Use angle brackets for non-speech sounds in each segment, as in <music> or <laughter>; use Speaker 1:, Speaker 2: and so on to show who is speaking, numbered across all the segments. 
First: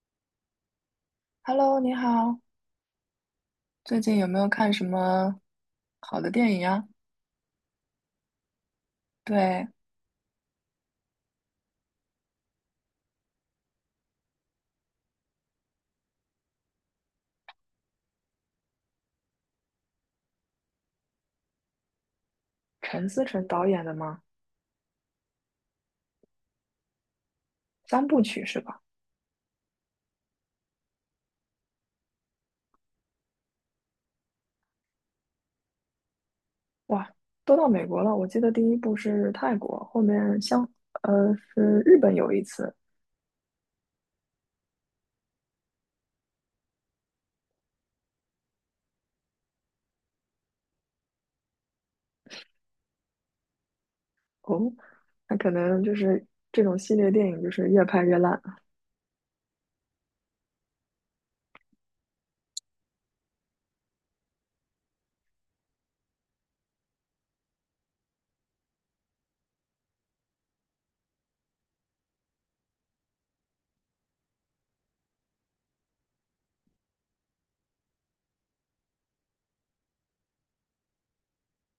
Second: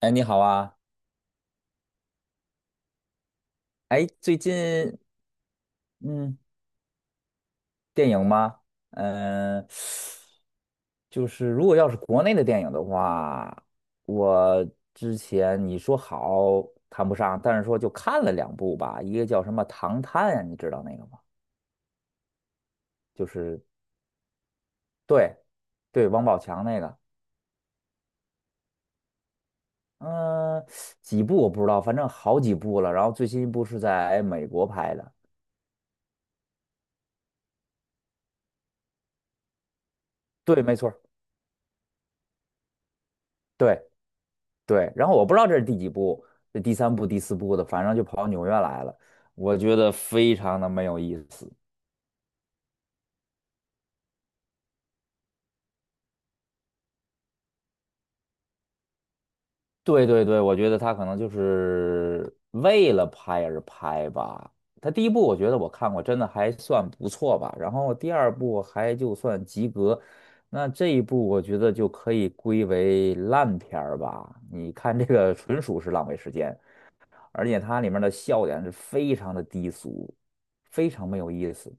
Speaker 1: 哎，你好啊！
Speaker 2: Hello，你好，最
Speaker 1: 哎，
Speaker 2: 近有
Speaker 1: 最
Speaker 2: 没有
Speaker 1: 近
Speaker 2: 看什么好的
Speaker 1: 嗯，
Speaker 2: 电影啊？
Speaker 1: 电影吗？
Speaker 2: 对，
Speaker 1: 嗯、就是如果要是国内的电影的话，我之前你说好谈不上，但是说就看了2部吧，一个叫什么《唐探》呀，你知道那个吗？
Speaker 2: 陈思
Speaker 1: 就
Speaker 2: 诚
Speaker 1: 是
Speaker 2: 导演的吗？
Speaker 1: 对对，王宝强那个，
Speaker 2: 三部曲是吧？
Speaker 1: 嗯、几部我不知道，反正好几部了。然后最新一部是在美国拍的，
Speaker 2: 哇，都到美国了。我记得第一部是泰国，后面
Speaker 1: 对，
Speaker 2: 像
Speaker 1: 没错儿
Speaker 2: 是日本有一次
Speaker 1: 对。对，然后我不知道这是第几部，这第三部、第四部的，反正就跑到纽约来了，我觉得非常的没有意思。
Speaker 2: 哦。那可能就是这种系列电影就是越拍越烂，
Speaker 1: 对对对，我觉得他可能就是为了拍而拍吧。他第一部我觉得我看过，真的还算不错吧。然后第二部还就算及格，那这一部我觉得就可以归为烂片儿吧。你看这个纯属是浪费时间。而且它里面的笑点是非常的低俗，非常没有意思。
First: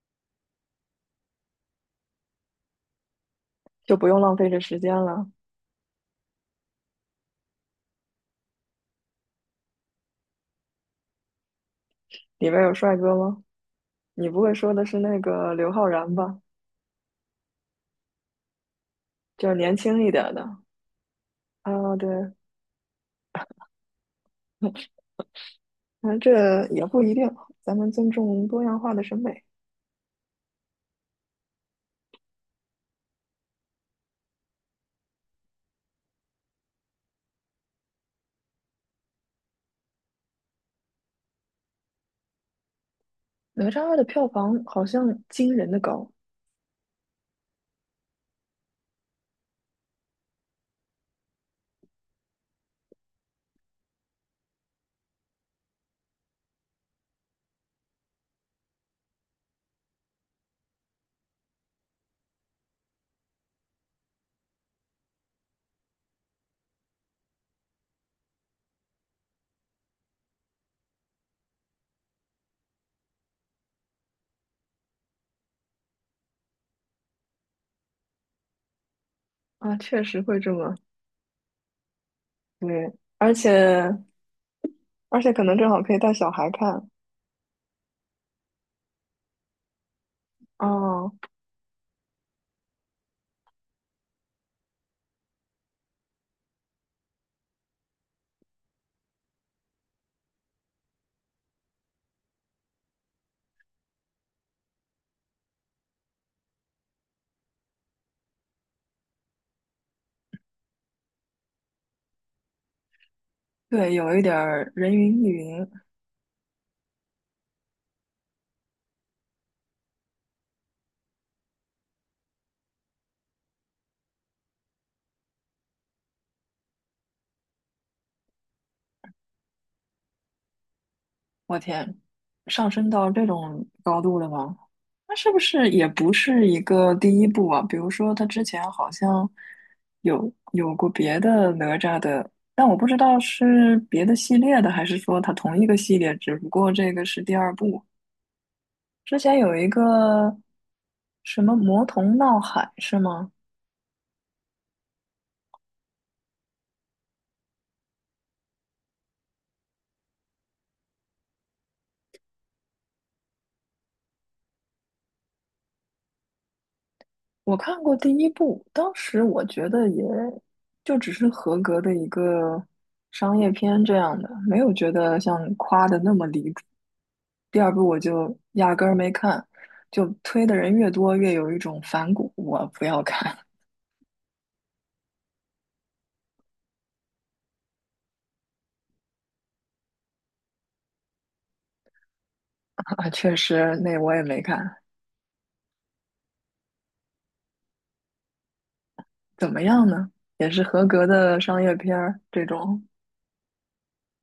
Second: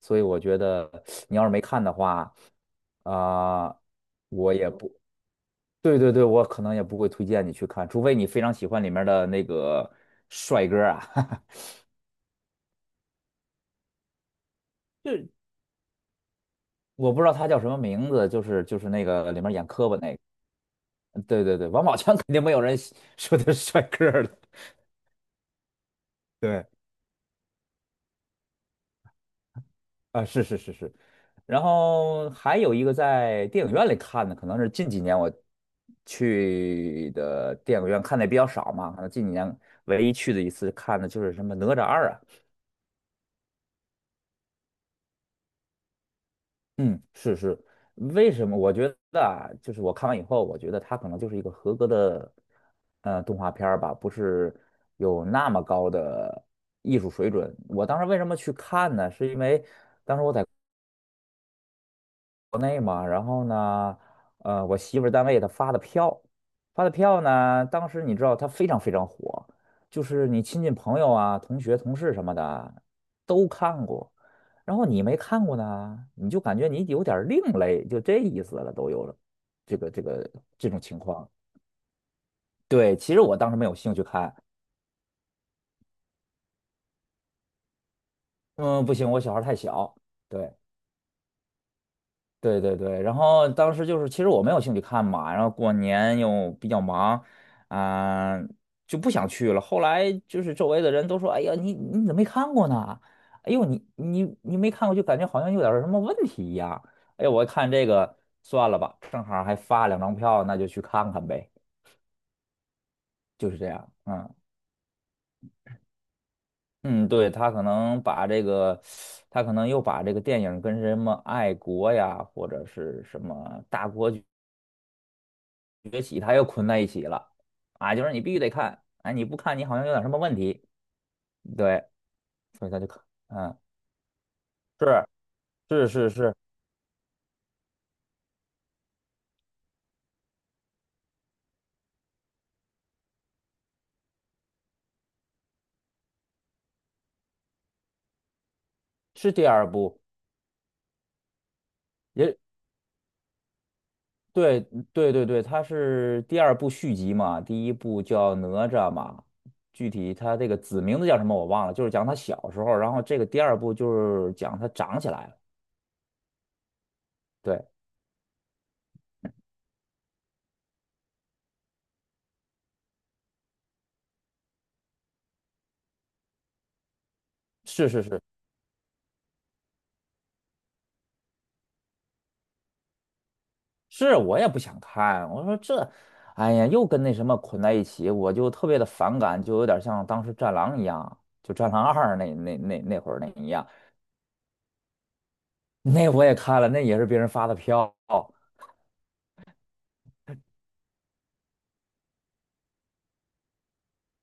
Speaker 1: 所以我觉得你要是没看的话，啊、
Speaker 2: 就不用浪费
Speaker 1: 我
Speaker 2: 这
Speaker 1: 也
Speaker 2: 时
Speaker 1: 不，
Speaker 2: 间了。
Speaker 1: 对对对，我可能也不会推荐你去看，除非你非常喜欢里面的那个帅哥啊，
Speaker 2: 里面有帅哥吗？你不会说的是
Speaker 1: <laughs>
Speaker 2: 那
Speaker 1: 就
Speaker 2: 个刘昊然吧？
Speaker 1: 我不知道他叫什么名字，就是那个里
Speaker 2: 就
Speaker 1: 面
Speaker 2: 是
Speaker 1: 演
Speaker 2: 年
Speaker 1: 磕巴
Speaker 2: 轻一
Speaker 1: 那
Speaker 2: 点的
Speaker 1: 个，对对对，王
Speaker 2: 啊，
Speaker 1: 宝
Speaker 2: 对，
Speaker 1: 强肯定没有人喜说他是帅哥的，
Speaker 2: 那
Speaker 1: <laughs>
Speaker 2: 这
Speaker 1: 对。
Speaker 2: 也不一定，咱们尊重多样化的审美。
Speaker 1: 啊，是是是是，然后还有一个在电影院里看的，可能是近几年我去的电影院看的也比较少嘛，可能近几年唯一去的一次看的就是什么《哪吒二》啊，
Speaker 2: 哪吒二的票房好像惊人的高
Speaker 1: 嗯，是是，为什么？我觉得啊，就是我看完以后，我觉得它可能就是一个合格的动画片儿吧，不是有那么高的艺术水准。我当时为什么去看呢？是因为国内嘛，然后呢，我媳妇儿单位她发的票，发的票呢，当时你知道它非常非常火，就是你亲戚朋友啊、同学、同事什么的都看过，然后你没看过呢，你就感觉你有点儿另类，就这意思了，都有了，
Speaker 2: 啊，
Speaker 1: 这个这
Speaker 2: 确实
Speaker 1: 个
Speaker 2: 会这
Speaker 1: 这
Speaker 2: 么
Speaker 1: 种情况。
Speaker 2: 对。
Speaker 1: 对，其实
Speaker 2: 而
Speaker 1: 我
Speaker 2: 且
Speaker 1: 当时没有兴趣看，
Speaker 2: 而且可能正好可以带小孩看
Speaker 1: 嗯，不行，我小孩儿太小，对。
Speaker 2: 哦。
Speaker 1: 对对对，然后当时就是，其实我没有兴趣看嘛，然后过年又比较忙，啊、就不想去了。后来就是周围的人都说：“哎呀，你怎么没看过呢？哎呦，你没看过，就感觉好像有点儿什么问题一样。”哎呀，我一看这个算了吧，正好还发2张票，那就去看看呗，就是这样。
Speaker 2: 对，有一点
Speaker 1: 嗯
Speaker 2: 儿人云亦云。
Speaker 1: 嗯，对，他可能把这个，他可能又把这个电影跟什么爱国呀，或者是什么大国。崛起，它又捆在一起了啊，就是你必须得看，哎，你不看你好像有点什么问题，
Speaker 2: 我
Speaker 1: 对，
Speaker 2: 天，
Speaker 1: 所
Speaker 2: 上
Speaker 1: 以他就
Speaker 2: 升
Speaker 1: 看，
Speaker 2: 到这
Speaker 1: 嗯，
Speaker 2: 种高度了吗？
Speaker 1: 是
Speaker 2: 那是不是也
Speaker 1: 是是
Speaker 2: 不
Speaker 1: 是
Speaker 2: 是一个第一部啊？比如说，他之前好像有过别的哪吒的，但我不知道是别的系列的，还是说它同一个系列，只不过这个是第二部。之
Speaker 1: 是
Speaker 2: 前
Speaker 1: 第
Speaker 2: 有一
Speaker 1: 二
Speaker 2: 个
Speaker 1: 部，
Speaker 2: 什么《魔童
Speaker 1: 也
Speaker 2: 闹海》是吗？
Speaker 1: 对对对对，它是第二部续集嘛，第一部叫哪吒嘛，具体它这个子名字叫什么我忘了，就是讲他小时候，然后这个第二部就是讲他长起来了，
Speaker 2: 我
Speaker 1: 对，
Speaker 2: 看过第一部，当时我觉得也就只是合格的一个商业片这样的，没有觉得像夸的那么离谱。第二部
Speaker 1: 是
Speaker 2: 我
Speaker 1: 是是
Speaker 2: 就压根儿没看，就推的人越多，越有一种反骨，我不要看。
Speaker 1: 是我也不想看，我说这，哎呀，又跟那什么捆在一起，我就特别的反感，就有点像当时《战狼》一样，就《战狼二》那那那
Speaker 2: <laughs>
Speaker 1: 那
Speaker 2: 啊
Speaker 1: 会儿那
Speaker 2: 确
Speaker 1: 一样，
Speaker 2: 实，那我也没看，
Speaker 1: <laughs> 那我也看了，那也是别人发的票，
Speaker 2: 怎么样呢？也是合格的商业片儿，这种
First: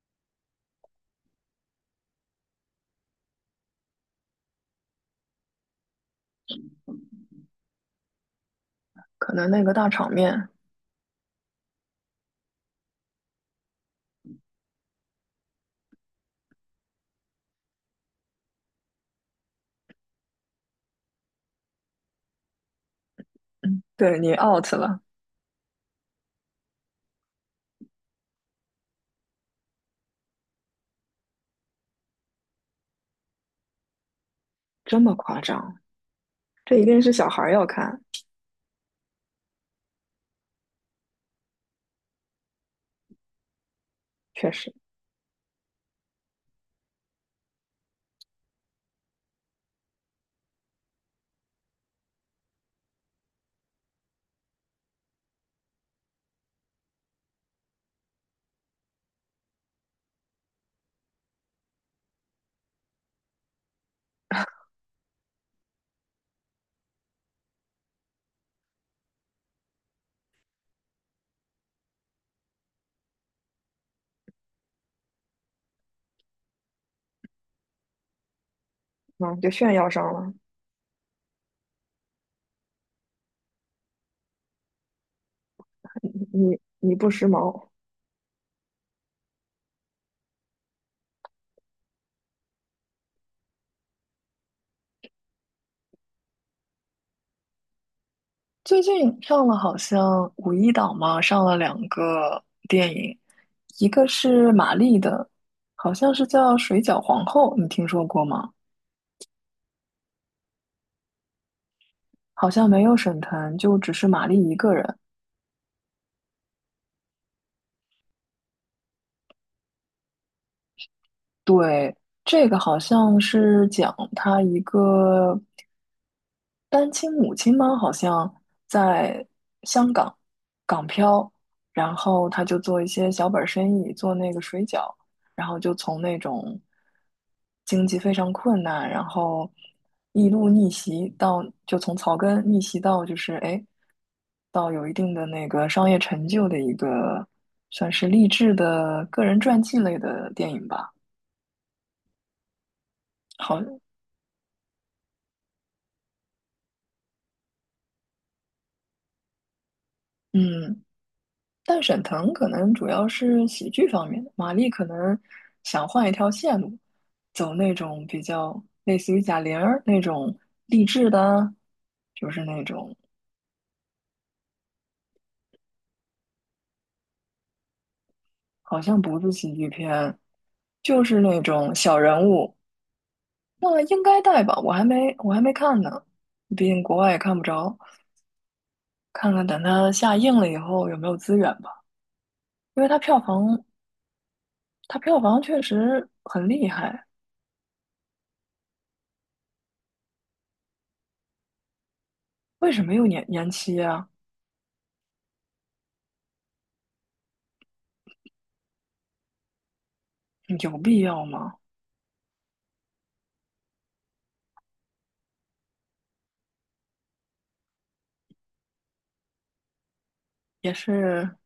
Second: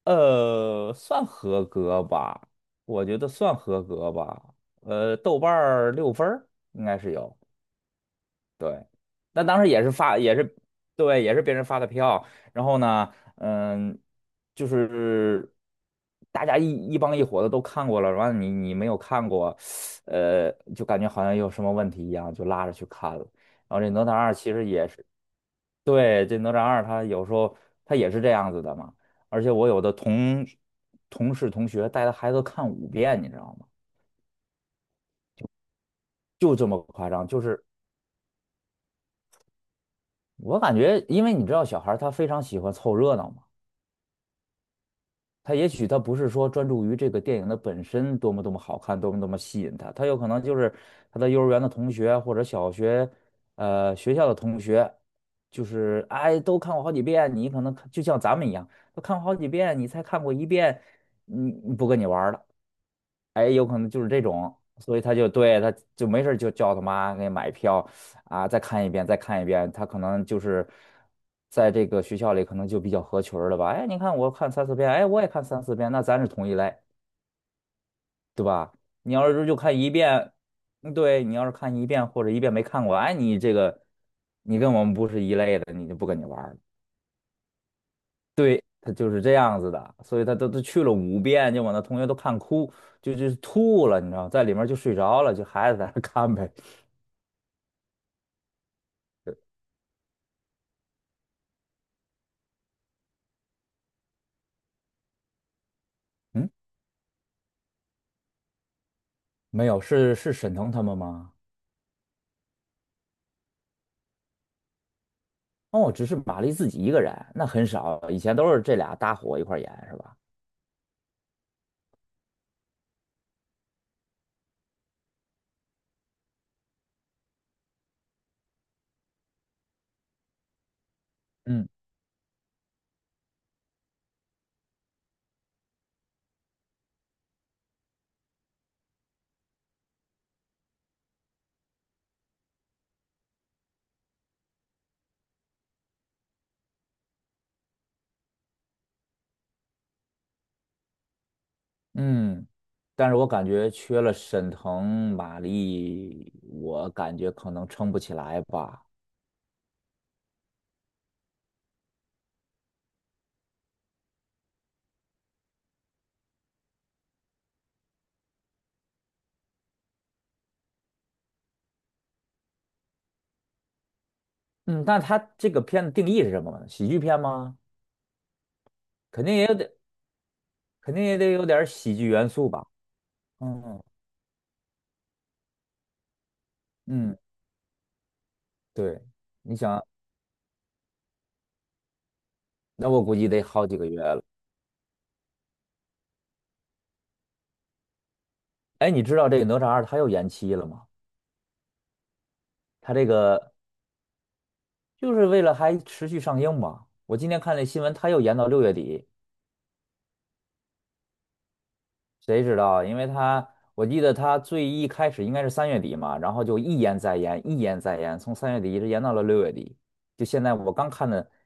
Speaker 1: 算合格吧，我觉得算合格吧，豆瓣儿6分儿应该是有。对，
Speaker 2: 可
Speaker 1: 那
Speaker 2: 能
Speaker 1: 当
Speaker 2: 那
Speaker 1: 时
Speaker 2: 个
Speaker 1: 也
Speaker 2: 大
Speaker 1: 是
Speaker 2: 场
Speaker 1: 发，也
Speaker 2: 面。
Speaker 1: 是对，也是别人发的票。然后呢，嗯，就是大家一帮一伙的都看过了，完了你没有看过，就感觉好像有什么问题一样，就拉着去看了。然后
Speaker 2: 嗯，
Speaker 1: 这哪吒
Speaker 2: 对你
Speaker 1: 二其实
Speaker 2: out
Speaker 1: 也
Speaker 2: 了。
Speaker 1: 是，对，这哪吒二他有时候他也是这样子的嘛。而且我有的同事同学带着孩子看五遍，你知道吗？
Speaker 2: 这么夸张。
Speaker 1: 就这
Speaker 2: 这
Speaker 1: 么
Speaker 2: 一定
Speaker 1: 夸
Speaker 2: 是
Speaker 1: 张，
Speaker 2: 小
Speaker 1: 就
Speaker 2: 孩儿
Speaker 1: 是
Speaker 2: 要看，
Speaker 1: 我感觉，因为你知道小孩儿他非常喜欢凑热闹嘛。
Speaker 2: 确实。
Speaker 1: 他也许他不是说专注于这个电影的本身多么多么好看，多么多么吸引他，他有可能就是他的幼儿园的同学或者小学，学校的同学，就是哎都看过好几遍，你可能看就像咱们一样，都看过好几遍，你才看过一遍，不跟你玩儿了。哎，有可能就是这种，所以他就对他就没事儿就叫他妈给买票啊，再看一遍，再看一遍。他可能就是在这个学校里可能就比较合群儿了吧？哎，你看我看三四遍，哎，我也看三四遍，那咱是同一类，对吧？你要
Speaker 2: 嗯，
Speaker 1: 是
Speaker 2: 就
Speaker 1: 就
Speaker 2: 炫
Speaker 1: 看
Speaker 2: 耀
Speaker 1: 一
Speaker 2: 上了。
Speaker 1: 遍，嗯对，你要是看一遍或者一遍没看过，哎，你这个你跟我们不是一类的，你就不跟你玩儿了。
Speaker 2: 你不时髦。
Speaker 1: 对，他就是这样子的，所以他都去了五遍，就把那同学都看哭，就吐了，你知道，在里面就睡着了，就孩子在那看呗。
Speaker 2: 最近上了好像五一档嘛，上了两个电影，一个是玛丽的，好像是
Speaker 1: 嗯，
Speaker 2: 叫《水饺皇后》，你听说过吗？
Speaker 1: 没有，是是沈腾他们吗？
Speaker 2: 好像没有沈腾，就只是玛丽一个人。
Speaker 1: 哦，只是马丽自己一个人，那很少，以前都是这俩搭伙一块儿演，是吧？
Speaker 2: 对，这个好像是讲她一个单亲母亲吗？好像在香港港漂，
Speaker 1: 嗯
Speaker 2: 然后他就做一些小本儿生意，做那个水饺，然后就从那种经济非常困难，然后一路逆袭到，就从草根逆袭到就是哎，到有一定的那个商业成就的一个算是励志的个人传记类的电影吧。
Speaker 1: 嗯，但是我感
Speaker 2: 好。
Speaker 1: 觉缺了沈腾、马丽，我感觉可能撑不起来吧。
Speaker 2: 嗯，但沈腾可能主要是喜剧方面的，马丽可能想换一条线路，走那种比较类似于贾玲儿那种励志的啊，就是那种
Speaker 1: 嗯，那他这个片子定义是什么呢？喜剧片吗？
Speaker 2: 好像不
Speaker 1: 肯
Speaker 2: 是
Speaker 1: 定也
Speaker 2: 喜剧
Speaker 1: 得，
Speaker 2: 片，
Speaker 1: 肯定
Speaker 2: 就
Speaker 1: 也
Speaker 2: 是
Speaker 1: 得
Speaker 2: 那
Speaker 1: 有点儿
Speaker 2: 种小
Speaker 1: 喜剧
Speaker 2: 人
Speaker 1: 元素
Speaker 2: 物。
Speaker 1: 吧。
Speaker 2: 那
Speaker 1: 嗯。
Speaker 2: 应该带吧，我还没看呢，毕竟国外
Speaker 1: 嗯，
Speaker 2: 也看不着，
Speaker 1: 对，
Speaker 2: 看看
Speaker 1: 你
Speaker 2: 等
Speaker 1: 想，
Speaker 2: 它下映了以后有没有资源吧。因为
Speaker 1: 那
Speaker 2: 它
Speaker 1: 我估
Speaker 2: 票
Speaker 1: 计得
Speaker 2: 房
Speaker 1: 好几个月了。
Speaker 2: 它票房确实很厉害。
Speaker 1: 哎，你知道这个《哪吒二》它又延期了吗？
Speaker 2: 为什
Speaker 1: 它
Speaker 2: 么
Speaker 1: 这
Speaker 2: 又延
Speaker 1: 个
Speaker 2: 期啊？
Speaker 1: 就是为了还持续上映嘛。我今天看那新闻，它又延到六月底，
Speaker 2: 有必要吗？
Speaker 1: 谁知道？因为它我记得它最一开始应该是三月底嘛，然后就一延再延，一延再延，从三月底一直延到了六月底。就现在
Speaker 2: 也
Speaker 1: 我刚看的
Speaker 2: 是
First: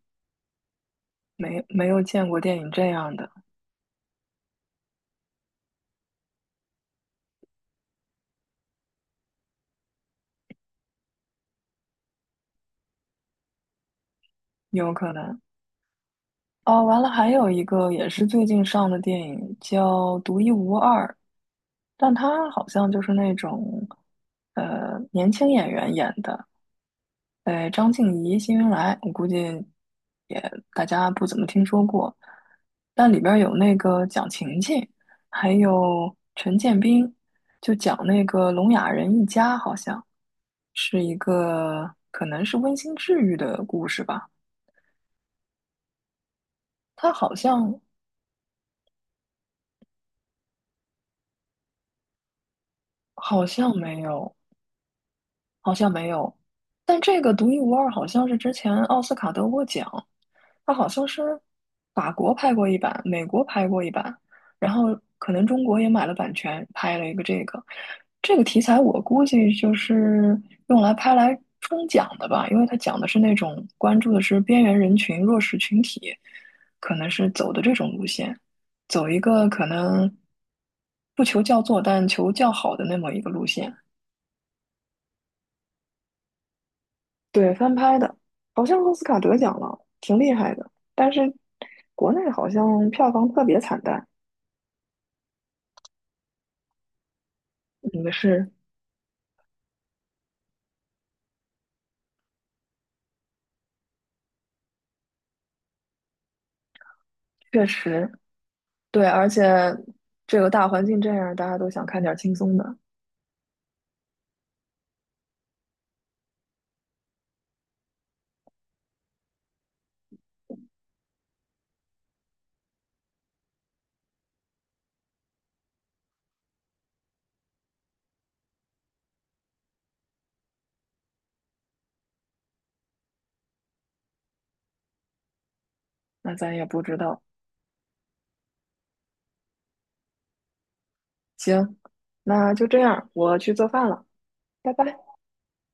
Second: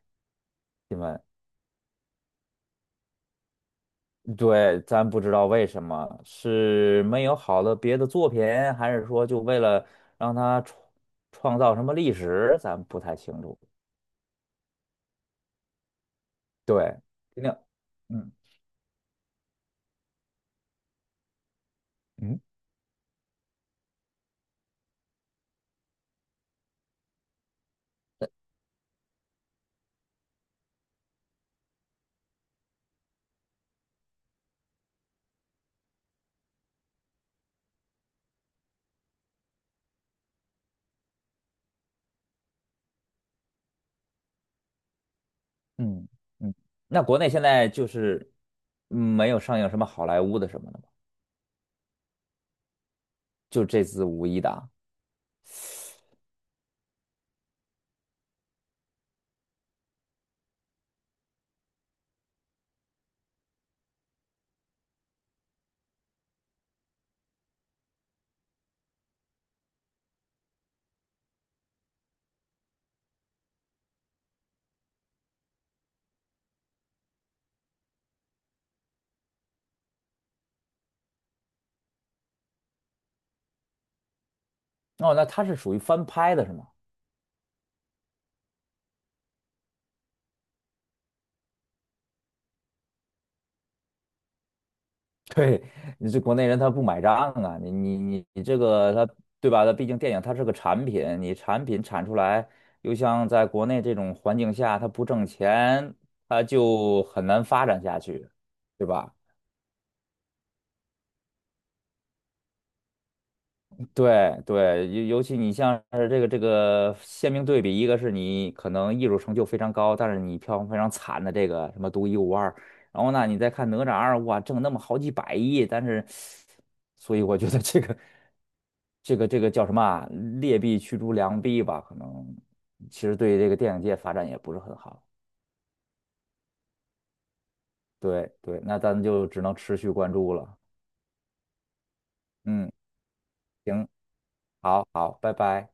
Speaker 1: 新闻，
Speaker 2: 没有见过电影这样的。
Speaker 1: 对，咱不知道为什么，是没有好的别的作品，还是说就为了让他创造什么历史，咱不太清楚。
Speaker 2: 有可能。
Speaker 1: 对，
Speaker 2: 哦，完了，还
Speaker 1: 肯
Speaker 2: 有
Speaker 1: 定，
Speaker 2: 一个也是
Speaker 1: 嗯
Speaker 2: 最近上的电影叫《独一无二》，但
Speaker 1: 嗯
Speaker 2: 它好像就是那种年轻演员演的。对，张静怡《辛云来》，我估计也大家不怎么听说过，但里边儿有那个蒋勤勤，还有陈建斌，就讲那个聋哑人一家，好像是一个可能是温馨治愈的故事吧。
Speaker 1: 嗯嗯。那
Speaker 2: 他
Speaker 1: 国内
Speaker 2: 好
Speaker 1: 现在
Speaker 2: 像
Speaker 1: 就是没有上映什么好莱坞的什么的吗？
Speaker 2: 好
Speaker 1: 就
Speaker 2: 像
Speaker 1: 这
Speaker 2: 没
Speaker 1: 次五
Speaker 2: 有，
Speaker 1: 一档。
Speaker 2: 好像没有。但这个独一无二，好像是之前奥斯卡得过奖，它好像是法国拍过一版，美国拍过一版，然后可能中国也买了版权，拍了一个这个。这个题材我估计就是用来拍来冲奖的吧，因为它讲的是那种关注的是边缘人群、弱势群体，可能是走的这种路线，走一个可能不求叫座，但求叫好的那么一个路线。
Speaker 1: 哦，那它是属于翻拍的是吗？
Speaker 2: 对，翻拍的，好像奥斯卡得奖了，挺厉害的。但是国内好像票房特别惨淡。
Speaker 1: <laughs> 对，你这国内人他不买账啊，你你
Speaker 2: 嗯，
Speaker 1: 你你
Speaker 2: 是
Speaker 1: 这个他对吧？他毕竟电影它是个产品，你产品产出来，又像在国内这种环境下，他不挣钱，他就很难
Speaker 2: 确
Speaker 1: 发展下
Speaker 2: 实
Speaker 1: 去，对
Speaker 2: 对。
Speaker 1: 吧？
Speaker 2: 而且这个大环境这样，大家都想看点轻松的。
Speaker 1: 对对，尤其你像是这个鲜明对比，一个是你可能艺术成就非常高，但是你票房非常惨的这个什么《独一无二》，然后呢，你再看《哪吒二》，哇，挣那么好几百亿，但是，所以我觉得这个这个叫什么啊劣币驱逐良币吧，可能其实对这个电影界发展也不是很好。
Speaker 2: 那咱也不知道。
Speaker 1: 对对，那咱就只能持续关注了。
Speaker 2: 行，那就
Speaker 1: 嗯，
Speaker 2: 这样，我去做
Speaker 1: 行，
Speaker 2: 饭了，拜
Speaker 1: 好
Speaker 2: 拜。
Speaker 1: 好，拜拜。